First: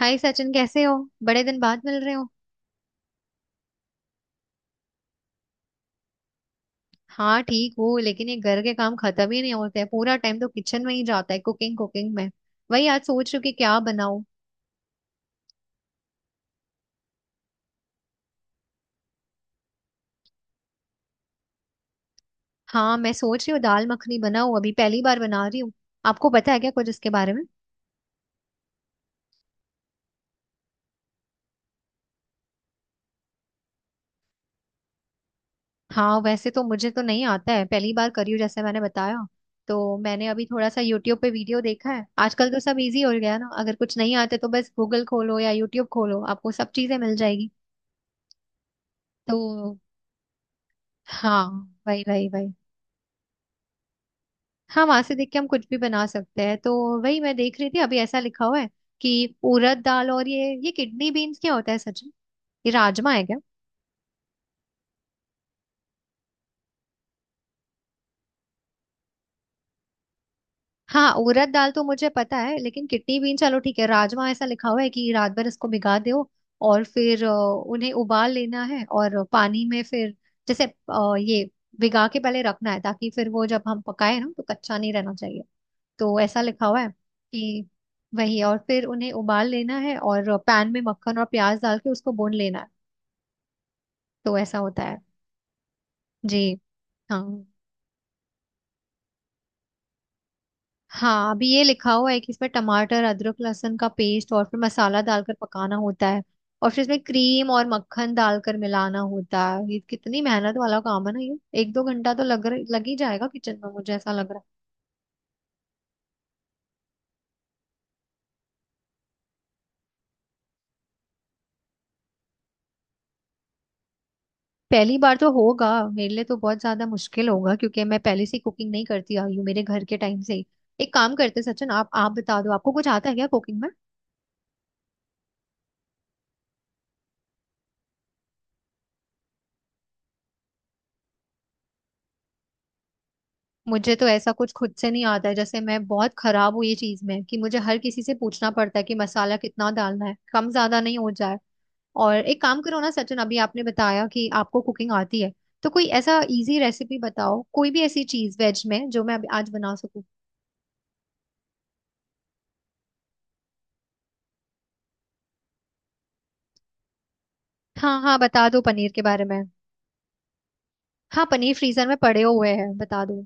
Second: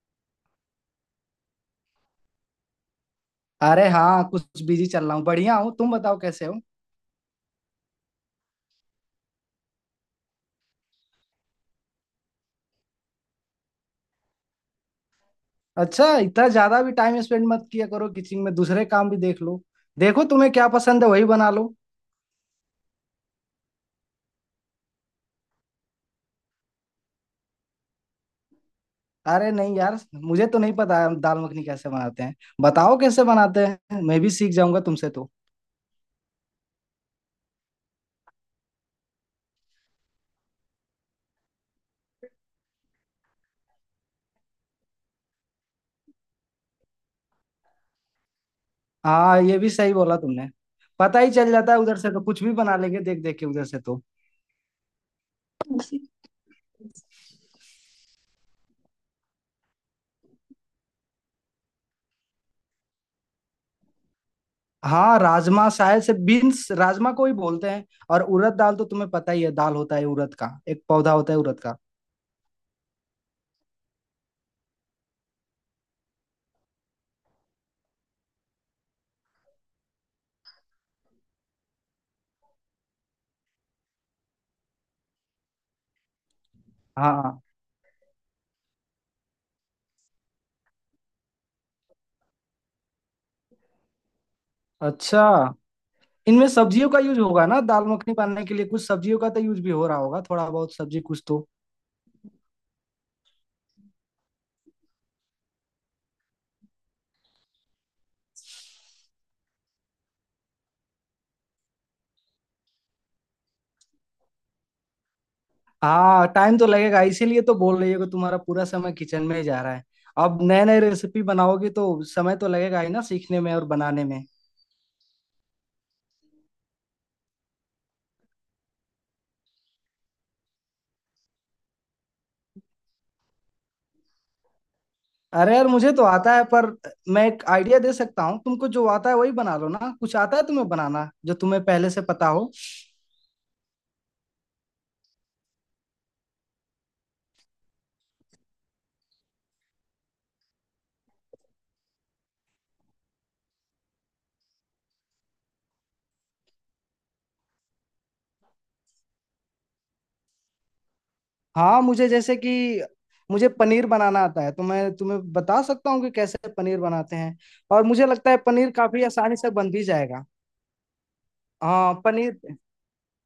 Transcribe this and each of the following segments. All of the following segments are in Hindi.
हाय सचिन, कैसे हो। बड़े दिन बाद मिल रहे हो। अरे हाँ, कुछ बिजी चल रहा हूँ। बढ़िया हूँ, तुम बताओ कैसे हो। हाँ ठीक हो, लेकिन ये घर के काम खत्म ही नहीं होते हैं। पूरा टाइम तो किचन में ही जाता है, कुकिंग कुकिंग में। वही आज सोच रही हूँ कि क्या बनाऊँ। अच्छा, इतना ज्यादा भी टाइम स्पेंड मत किया करो किचन में, दूसरे काम भी देख लो। देखो तुम्हें क्या पसंद है, वही बना लो। हाँ, मैं सोच रही हूँ दाल मखनी बनाऊँ, अभी पहली बार बना रही हूँ। आपको पता है क्या कुछ इसके बारे में? अरे नहीं यार, मुझे तो नहीं पता है दाल मखनी कैसे बनाते हैं। बताओ कैसे बनाते हैं, मैं भी सीख जाऊंगा तुमसे तो। हाँ, वैसे तो मुझे तो नहीं आता है, पहली बार करी हूँ जैसे मैंने बताया। तो मैंने अभी थोड़ा सा यूट्यूब पे वीडियो देखा है। आजकल तो सब इजी हो गया है ना, अगर कुछ नहीं आता तो बस गूगल खोलो या यूट्यूब खोलो, आपको सब चीजें मिल जाएगी। हाँ, ये भी तो सही बोला तुमने। पता ही हाँ, चल जाता है उधर वही से, तो वही कुछ वही। भी बना लेंगे देख देख के उधर से तो। हाँ, वहां से देख के हम कुछ भी बना सकते हैं तो। वही मैं देख रही थी, अभी ऐसा लिखा हुआ है कि उड़द दाल, और ये किडनी बीन्स क्या होता है सच में? ये राजमा है क्या? हाँ, राजमा शायद से, बीन्स राजमा को ही बोलते हैं। और उड़द दाल तो तुम्हें पता ही है, दाल होता है उड़द का, एक हाँ, पौधा होता है उड़द उड़द दाल का। तो मुझे पता है, लेकिन किडनी बीन, चलो ठीक है। राजमा ऐसा लिखा हुआ है कि रात भर इसको भिगा दो, और फिर उन्हें उबाल लेना है, और पानी में फिर जैसे ये भिगा के पहले रखना है, ताकि फिर वो जब हम पकाए ना तो कच्चा नहीं रहना चाहिए। तो ऐसा लिखा हुआ है हाँ। कि वही, और फिर उन्हें उबाल लेना है और पैन में मक्खन और प्याज डाल के उसको भून लेना है। तो ऐसा होता है। अच्छा, जी। इनमें सब्जियों का यूज हाँ होगा ना दाल मखनी बनाने के लिए, कुछ सब्जियों का तो यूज भी हो रहा होगा, थोड़ा बहुत सब्जी कुछ हाँ, अभी तो। ये लिखा हुआ है कि इसमें टमाटर अदरक लहसुन का पेस्ट और फिर मसाला डालकर पकाना होता है। और फिर इसमें क्रीम और मक्खन डालकर मिलाना होता है। ये कितनी मेहनत वाला काम है ना, ये एक दो घंटा तो लग ही जाएगा किचन में, मुझे ऐसा लग रहा है। हाँ, टाइम तो लगेगा, इसीलिए तो बोल रही हो कि तुम्हारा पूरा समय किचन में ही जा रहा है। अब नए नए रेसिपी बनाओगी तो समय तो लगेगा ही ना, सीखने में और बनाने में। पहली बार तो होगा मेरे लिए, तो बहुत ज्यादा मुश्किल होगा, क्योंकि मैं पहले से कुकिंग नहीं करती आई हूँ मेरे घर के टाइम से ही। एक काम करते सचिन, आप बता दो, आपको कुछ आता है क्या कुकिंग में? अरे यार, मुझे तो आता है, पर मैं एक आइडिया दे सकता हूँ तुमको, जो आता है वही बना लो ना, कुछ आता है तुम्हें बनाना जो तुम्हें पहले से पता हो। मुझे तो ऐसा कुछ खुद से नहीं आता है, जैसे मैं बहुत खराब हूँ ये चीज में, कि मुझे हर किसी से पूछना पड़ता है कि मसाला कितना डालना है, कम ज्यादा नहीं हो जाए। और एक काम करो ना सचिन, अभी आपने बताया कि आपको कुकिंग आती है, तो कोई ऐसा इजी रेसिपी बताओ, कोई भी ऐसी चीज वेज में जो मैं अभी आज बना सकूं। हाँ, मुझे जैसे कि मुझे पनीर बनाना आता है, तो मैं तुम्हें बता सकता हूँ कि कैसे पनीर बनाते हैं। और हाँ मुझे हाँ, लगता है बता दो पनीर पनीर के काफी बारे आसानी में। से बन भी जाएगा। हाँ, पनीर फ्रीजर हाँ, में पड़े पनीर। हुए हैं, बता दो।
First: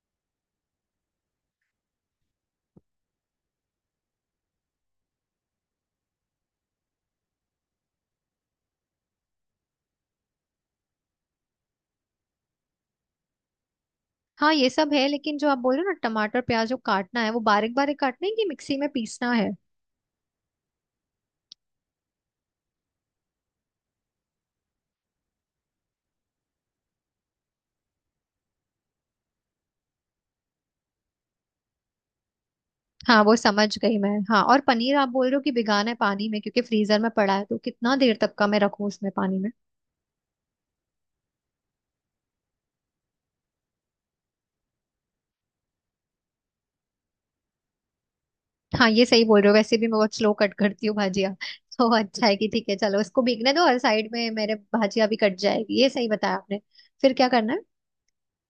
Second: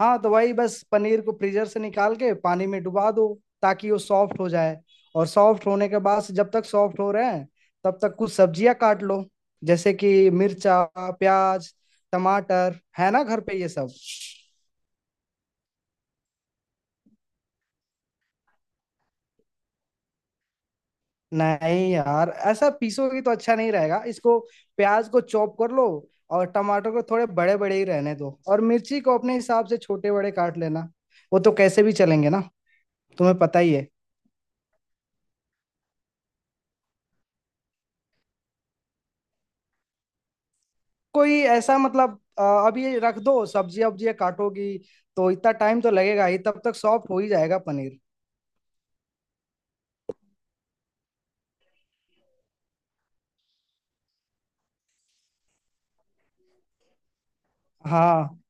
हाँ तो वही, बस पनीर को फ्रीजर से निकाल के पानी में डुबा दो, ताकि वो सॉफ्ट हो जाए। और सॉफ्ट होने के बाद से, जब तक सॉफ्ट हो रहे हैं, तब तक कुछ सब्जियां काट लो। जैसे कि मिर्चा, प्याज, टमाटर है ना घर पे ये सब। हाँ, ये सब है, लेकिन जो आप बोल रहे हो ना, टमाटर प्याज जो काटना है, वो बारीक बारीक काटना है कि मिक्सी में पीसना है? नहीं यार, ऐसा पीसोगे तो अच्छा नहीं रहेगा इसको। प्याज को चॉप कर लो, और टमाटर को थोड़े बड़े बड़े ही रहने दो, और मिर्ची को अपने हिसाब से छोटे बड़े काट लेना, वो तो कैसे भी चलेंगे ना। हाँ वो तुम्हें पता समझ ही है, गई मैं, हाँ। और पनीर आप बोल रहे हो कि भिगाना है पानी में, क्योंकि फ्रीजर में पड़ा है, तो कितना देर तक का मैं रखूँ उसमें पानी में? कोई ऐसा मतलब अब ये रख दो, सब्जी वब्जी काटोगी तो इतना टाइम तो लगेगा ही, तब तक सॉफ्ट हो ही जाएगा पनीर। हाँ, ये सही बोल रहे हो, वैसे भी मैं बहुत स्लो कट करती हूँ भाजिया। तो अच्छा है कि ठीक है, चलो इसको भीगने दो, और साइड में मेरे भाजिया भी कट जाएगी, ये सही बताया आपने। फिर क्या करना है? हाँ।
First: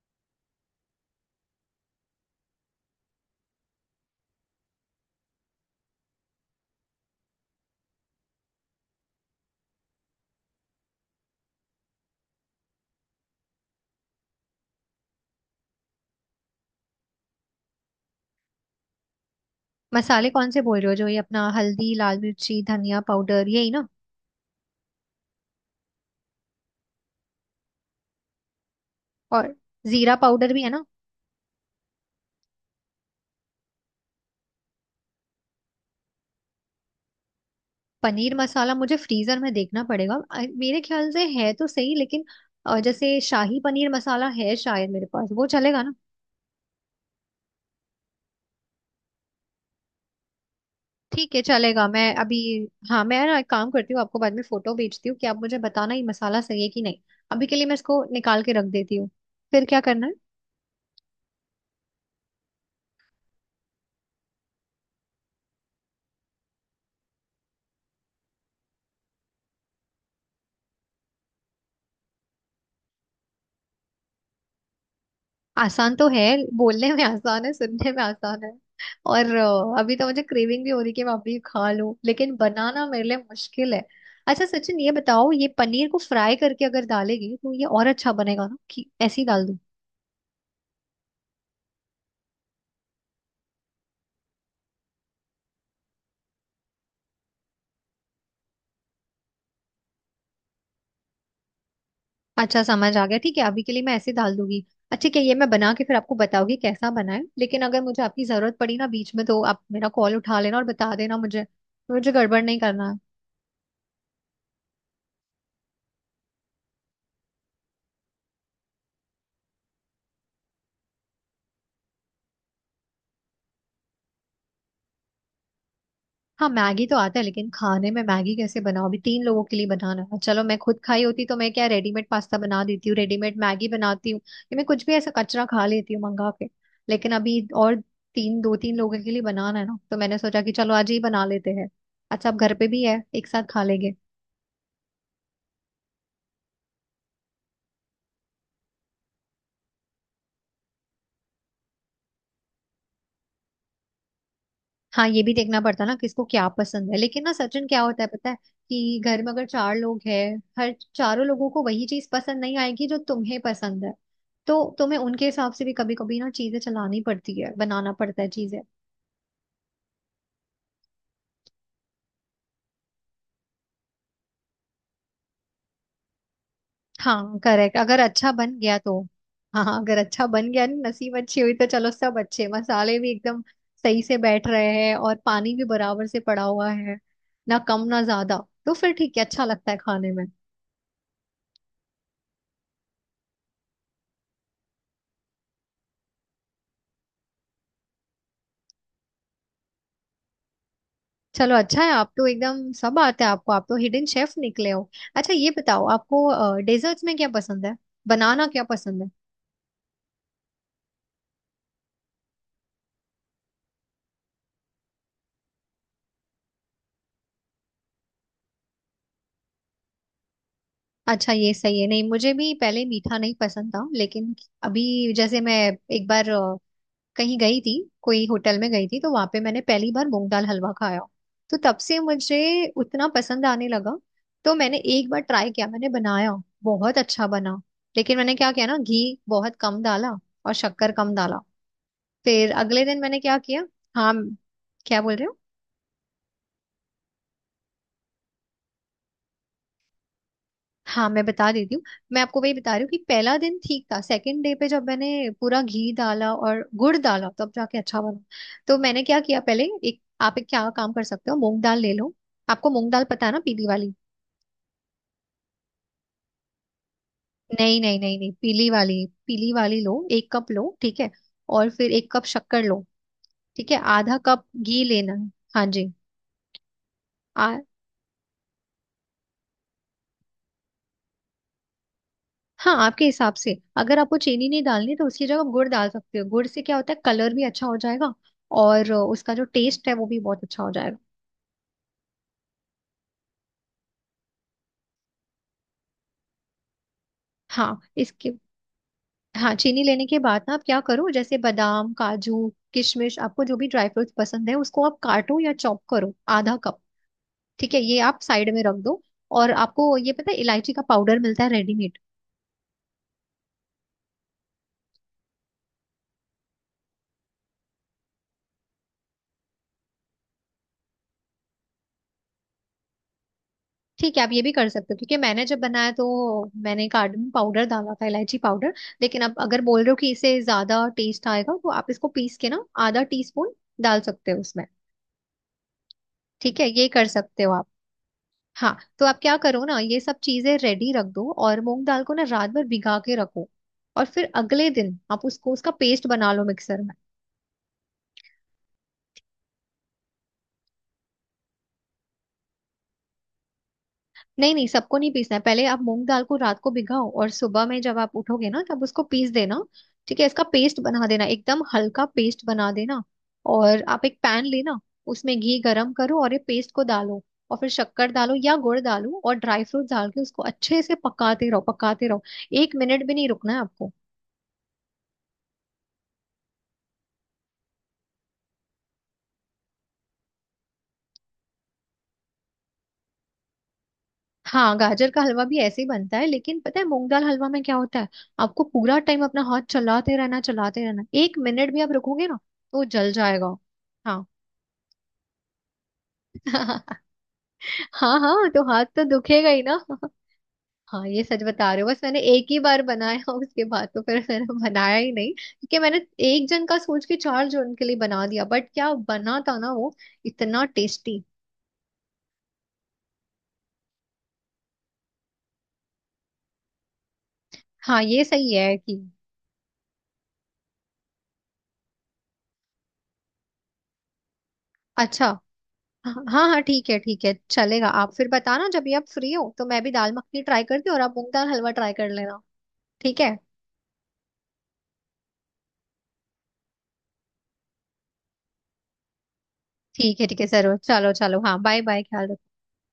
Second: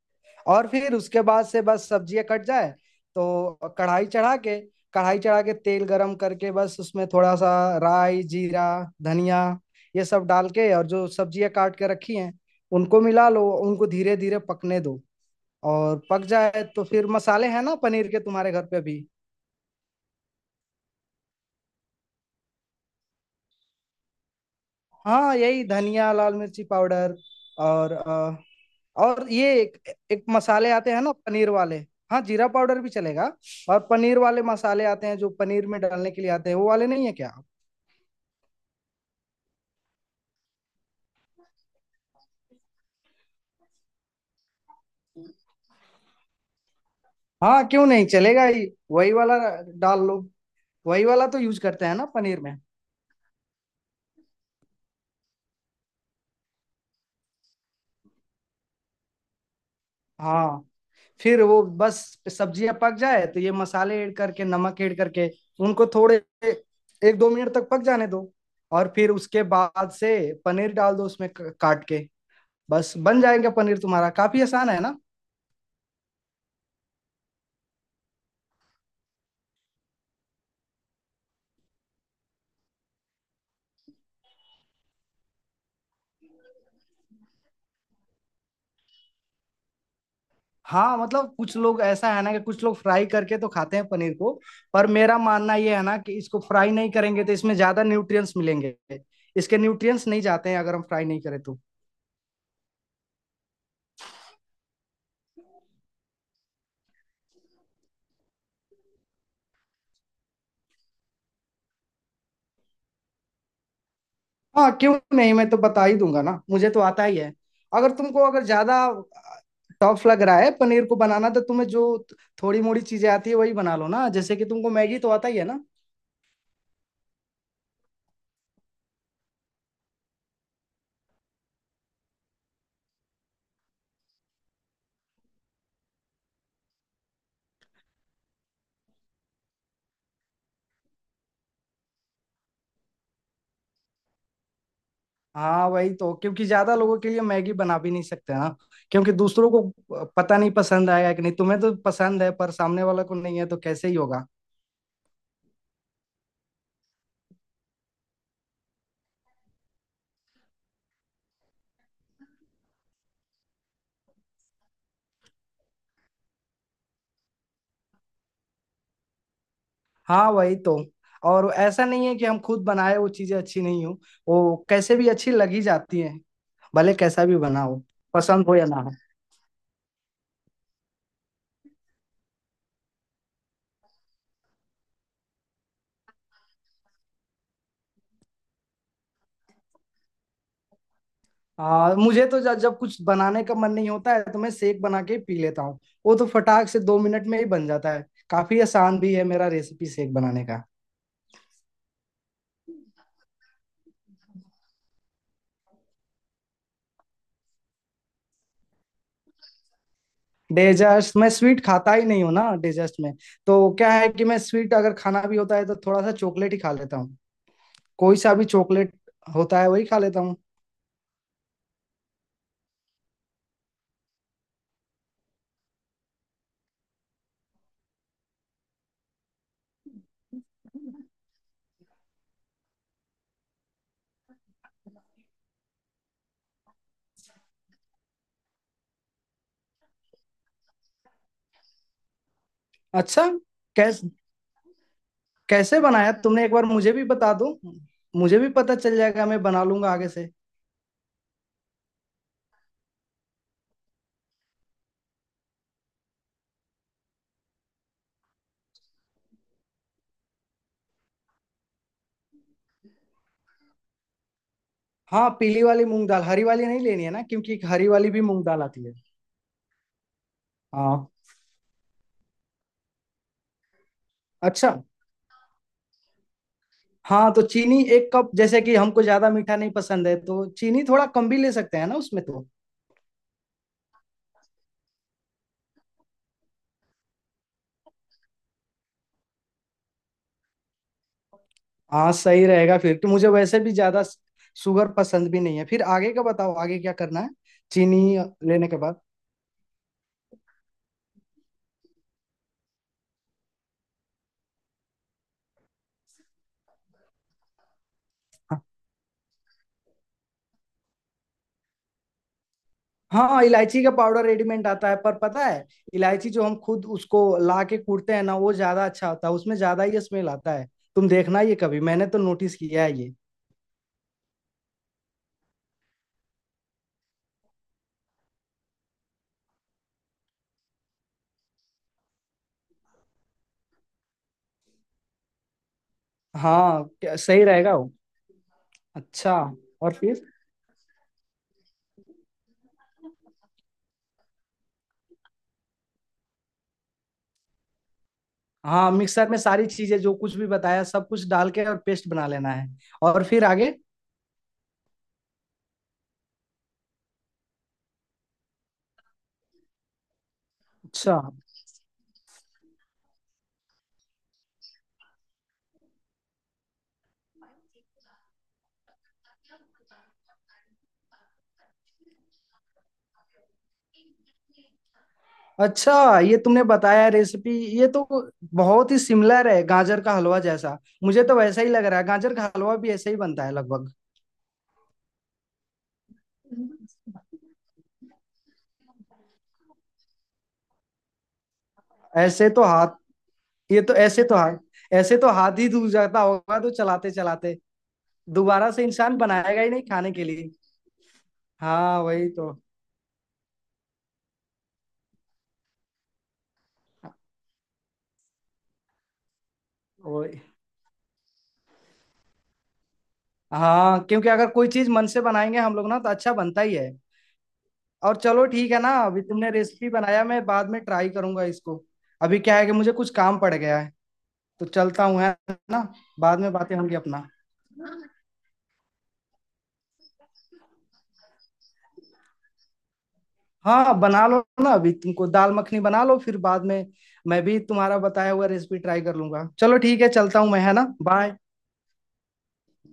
और फिर उसके बाद से बस सब्जियां कट जाए तो कढ़ाई चढ़ा के, कढ़ाई चढ़ा के तेल गरम करके, बस उसमें थोड़ा सा राई, जीरा, धनिया, ये सब डाल के, और जो सब्जियां काट के रखी हैं उनको मिला लो, उनको धीरे धीरे पकने दो। और पक जाए तो फिर मसाले हैं ना पनीर के तुम्हारे घर पे भी। मसाले कौन से बोल रहे हो? जो ये अपना हल्दी लाल मिर्ची धनिया पाउडर, यही ना? हाँ, यही धनिया, लाल मिर्ची पाउडर, और और और ये एक, जीरा एक पाउडर भी है मसाले ना। आते हैं ना पनीर वाले। हाँ, जीरा पाउडर भी चलेगा। और पनीर वाले मसाले आते हैं जो पनीर में डालने के लिए आते हैं, वो वाले नहीं है क्या। पनीर मसाला मुझे फ्रीजर में देखना पड़ेगा, मेरे ख्याल से है तो सही, लेकिन जैसे शाही पनीर मसाला है शायद मेरे पास, वो चलेगा ना? हाँ, क्यों नहीं, चलेगा ही। वही वाला डाल लो, वही वाला ठीक तो है यूज करते चलेगा, हैं मैं ना अभी। पनीर में। हाँ, मैं ना एक काम करती हूँ, आपको बाद में फोटो भेजती हूँ कि आप मुझे बताना ये मसाला सही है कि नहीं। अभी के लिए मैं इसको निकाल के रख देती हूँ। फिर क्या करना है? हाँ, फिर वो बस सब्जियां पक जाए तो ये मसाले ऐड करके, नमक ऐड करके उनको थोड़े एक दो मिनट तक पक जाने दो। और फिर उसके बाद से पनीर डाल दो उसमें काट के। बस बन जाएगा पनीर तुम्हारा, काफी आसान है ना। आसान तो है, बोलने में आसान है, सुनने में आसान है। और अभी तो मुझे क्रेविंग भी हो रही कि मैं अभी खा लूं, लेकिन बनाना मेरे लिए मुश्किल है। अच्छा सचिन ये बताओ, ये पनीर को फ्राई करके अगर डालेगी तो ये और अच्छा बनेगा ना, कि ऐसे ही डाल दूं? हाँ मतलब, कुछ लोग ऐसा है ना कि कुछ लोग फ्राई करके तो खाते हैं पनीर को, पर मेरा मानना ये है ना कि इसको फ्राई नहीं करेंगे तो इसमें ज्यादा न्यूट्रिएंट्स मिलेंगे। इसके न्यूट्रिएंट्स नहीं जाते हैं अगर हम फ्राई नहीं करें तो। अच्छा, समझ आ गया। ठीक है, अभी के लिए मैं ऐसे डाल दूंगी। अच्छा, क्या ये मैं बना के फिर आपको बताऊंगी कैसा बना है, लेकिन अगर मुझे आपकी जरूरत पड़ी ना बीच में, तो आप मेरा कॉल उठा लेना और बता देना मुझे। मुझे गड़बड़ नहीं करना है। हाँ क्यों नहीं, मैं तो बता ही दूंगा ना, मुझे तो आता ही है। अगर तुमको अगर ज्यादा टफ लग रहा है पनीर को बनाना, तो तुम्हें जो थोड़ी मोड़ी चीजें आती है वही बना लो ना, जैसे कि तुमको मैगी तो आता ही है ना। हाँ, मैगी तो आता है, लेकिन खाने में मैगी कैसे बनाओ, अभी तीन लोगों के लिए बनाना है। चलो, मैं खुद खाई होती तो मैं क्या, रेडीमेड पास्ता बना देती हूँ, रेडीमेड मैगी बनाती हूँ, ये मैं कुछ भी ऐसा कचरा खा लेती हूँ मंगा के। लेकिन अभी और तीन दो तीन लोगों के लिए बनाना है ना, तो मैंने सोचा कि चलो आज ही बना लेते हैं। अच्छा, अब घर पे भी है, एक साथ खा लेंगे। हाँ वही तो, क्योंकि ज्यादा लोगों के लिए मैगी बना भी नहीं सकते ना, क्योंकि दूसरों को पता नहीं पसंद आएगा कि नहीं, तुम्हें तो पसंद है पर सामने वाला को नहीं है तो कैसे ही होगा। हाँ, ये भी देखना पड़ता ना किसको क्या पसंद है। लेकिन ना सचिन क्या होता है पता है, कि घर में अगर चार लोग हैं, हर चारों लोगों को वही चीज पसंद नहीं आएगी जो तुम्हें पसंद है। तो तुम्हें उनके हिसाब से भी कभी कभी ना चीजें चलानी पड़ती है, बनाना पड़ता है चीजें। हाँ वही तो, और ऐसा नहीं है कि हम खुद बनाए वो चीजें अच्छी नहीं हो, वो कैसे भी अच्छी लग ही जाती है, भले कैसा भी हाँ बना करेक्ट, हो, अगर अच्छा पसंद हो बन या गया ना हो। तो। हाँ हाँ, अगर अच्छा बन गया ना, नसीब अच्छी हुई तो, चलो सब अच्छे मसाले भी एकदम सही से बैठ रहे हैं, और पानी भी बराबर से पड़ा हुआ है, ना कम ना ज्यादा, तो फिर ठीक है, अच्छा लगता है खाने में। मुझे तो जब जब कुछ बनाने का मन नहीं होता है तो मैं शेक बना के पी लेता हूँ। वो तो फटाक से दो मिनट में ही बन जाता है, काफी आसान भी है मेरा रेसिपी शेक बनाने का। चलो अच्छा है, आप तो एकदम सब आते हैं आपको, आप तो हिडन शेफ निकले हो। अच्छा ये बताओ आपको डेजर्ट्स में क्या पसंद है, बनाना क्या पसंद है? डेजर्ट्स, मैं स्वीट खाता ही नहीं हूँ ना डेजर्ट्स में। तो क्या है कि मैं स्वीट अगर खाना भी होता है तो थोड़ा सा चॉकलेट ही खा लेता हूँ, कोई सा भी चॉकलेट होता है वही खा लेता हूँ। अच्छा, ये सही है। नहीं, मुझे भी पहले मीठा नहीं पसंद था, लेकिन अभी जैसे मैं एक बार कहीं गई थी, कोई होटल में गई थी, तो वहां पे मैंने पहली बार मूंग दाल हलवा खाया। तो तब से मुझे उतना पसंद आने लगा। तो मैंने एक बार ट्राई किया, मैंने बनाया, बहुत अच्छा बना। लेकिन मैंने क्या किया ना, घी बहुत कम डाला, और शक्कर कम डाला। फिर अगले दिन मैंने अच्छा। क्या किया। कैस हाँ, क्या बोल रहे हो? कैसे बनाया तुमने, एक बार मुझे भी बता दो, मुझे भी पता चल जाएगा, मैं बना लूंगा आगे से। हाँ मैं बता देती हूँ। मैं आपको वही बता रही हूँ कि पहला दिन ठीक था, सेकंड डे पे जब मैंने पूरा घी डाला और गुड़ डाला तब जाके अच्छा बना। तो मैंने क्या किया पहले, एक आप एक क्या काम कर सकते हो, मूंग दाल ले लो। आपको मूंग दाल पता है ना, पीली वाली। हाँ, पीली वाली मूंग दाल, हरी वाली नहीं लेनी है ना, क्योंकि एक नहीं हरी नहीं वाली नहीं भी नहीं, मूंग दाल पीली आती है। वाली। पीली वाली लो, एक कप लो ठीक है। हाँ। और फिर एक कप शक्कर लो, ठीक है, आधा कप अच्छा। घी लेना है। हाँ जी। हाँ, तो आ, चीनी एक कप, जैसे कि हमको ज्यादा मीठा नहीं पसंद है तो चीनी थोड़ा कम भी ले सकते हैं ना उसमें तो। हाँ आपके हिसाब से, अगर आपको चीनी नहीं डालनी तो उसकी जगह आप गुड़ डाल सकते हो। गुड़ से क्या होता है, कलर भी अच्छा हो जाएगा। और उसका जो टेस्ट है वो भी बहुत अच्छा हो जाएगा। हाँ, सही रहेगा फिर तो, मुझे वैसे भी ज्यादा शुगर पसंद भी नहीं है। फिर आगे का बताओ, आगे क्या करना है, हाँ चीनी इसके, लेने के बाद। हाँ चीनी लेने के बाद ना, आप क्या करो जैसे बादाम काजू किशमिश, आपको जो भी ड्राई फ्रूट्स पसंद है उसको आप काटो या चॉप करो, आधा कप। ठीक है, ये आप साइड में रख दो। और आपको ये पता है, इलायची का पाउडर मिलता है रेडीमेड। हाँ हाँ, इलायची का पाउडर रेडीमेड आता है, पर पता है इलायची जो हम खुद उसको ला के कूटते हैं ना, वो ज्यादा अच्छा होता है, उसमें ज्यादा ही स्मेल आता है। तुम देखना ये, कभी मैंने तो नोटिस किया है ये। ठीक है, आप ये भी कर सकते हो, क्योंकि मैंने जब बनाया तो मैंने कार्डमम पाउडर डाला था, इलायची पाउडर। लेकिन आप अगर बोल रहे हो कि इससे ज्यादा टेस्ट आएगा, तो आप इसको पीस के ना आधा टी स्पून डाल सकते हो उसमें। ठीक है, हाँ ये कर सकते सही हो आप। रहेगा वो। हाँ तो आप अच्छा, क्या करो ना, और ये सब फिर? चीजें रेडी रख दो, और मूंग दाल को ना रात भर भिगा के रखो। और फिर अगले दिन आप उसको उसका पेस्ट बना लो मिक्सर में। हाँ, मिक्सर में सारी चीजें जो कुछ भी बताया सब कुछ डाल के और पेस्ट बना लेना है, और फिर आगे? नहीं नहीं, सबको नहीं पीसना है, पहले आप मूंग दाल को रात को भिगाओ, और सुबह में जब आप उठोगे ना, तब उसको पीस देना। ठीक है, इसका पेस्ट बना अच्छा। देना, एकदम हल्का पेस्ट बना देना। और आप एक पैन लेना, उसमें घी गरम करो और ये पेस्ट को डालो, और फिर शक्कर डालो या गुड़ डालो, और ड्राई फ्रूट डाल के उसको अच्छे से पकाते रहो पकाते रहो। एक मिनट भी नहीं रुकना है आपको। अच्छा, ये तुमने बताया रेसिपी, ये तो बहुत ही सिमिलर है गाजर का हलवा जैसा। मुझे तो वैसा ही लग रहा है, गाजर का हलवा भी ऐसे ही बनता है लगभग। हाँ, गाजर का हलवा भी ऐसे ही बनता है, लेकिन पता है मूंग दाल हलवा में क्या होता है, आपको पूरा टाइम अपना हाथ चलाते रहना चलाते रहना, एक मिनट भी आप रुकोगे ना, ऐसे तो तो वो हाथ जल जाएगा। ये तो ऐसे हाँ तो हाथ ऐसे तो हाथ ही दूर जाता होगा तो चलाते चलाते, हाँ हाँ, तो दोबारा हाथ से तो इंसान दुखेगा बनाएगा ही ही ना। नहीं खाने के लिए। हाँ, ये सच बता रहे हो। बस हाँ मैंने वही एक तो। ही बार बनाया उसके बाद तो फिर मैंने बनाया ही नहीं, क्योंकि मैंने एक जन का सोच के चार जन के लिए बना दिया, बट क्या बना था ना वो, वही। इतना टेस्टी। हाँ, क्योंकि अगर कोई चीज मन से बनाएंगे हम लोग ना तो अच्छा बनता ही है। हाँ, और ये चलो सही ठीक है है ना, कि। अभी तुमने रेसिपी बनाया, मैं बाद में ट्राई करूंगा इसको। अभी क्या है कि मुझे कुछ काम पड़ गया है, तो चलता हूँ अच्छा, है ना। हाँ बाद में हाँ बातें होंगी ठीक अपना। है चलेगा, आप फिर बताना जब भी आप फ्री हो, तो मैं भी दाल मखनी ट्राई करती हूँ, और आप मूंग दाल हलवा ट्राई कर लेना। ठीक है, हाँ बना लो ना, अभी तुमको दाल मखनी बना लो, फिर बाद में मैं भी तुम्हारा बताया हुआ रेसिपी ट्राई कर लूंगा। चलो ठीक है, ठीक है चलता ठीक है हूँ मैं है जरूर, ना, चलो बाय। चलो, हाँ बाय बाय, ख्याल रखो।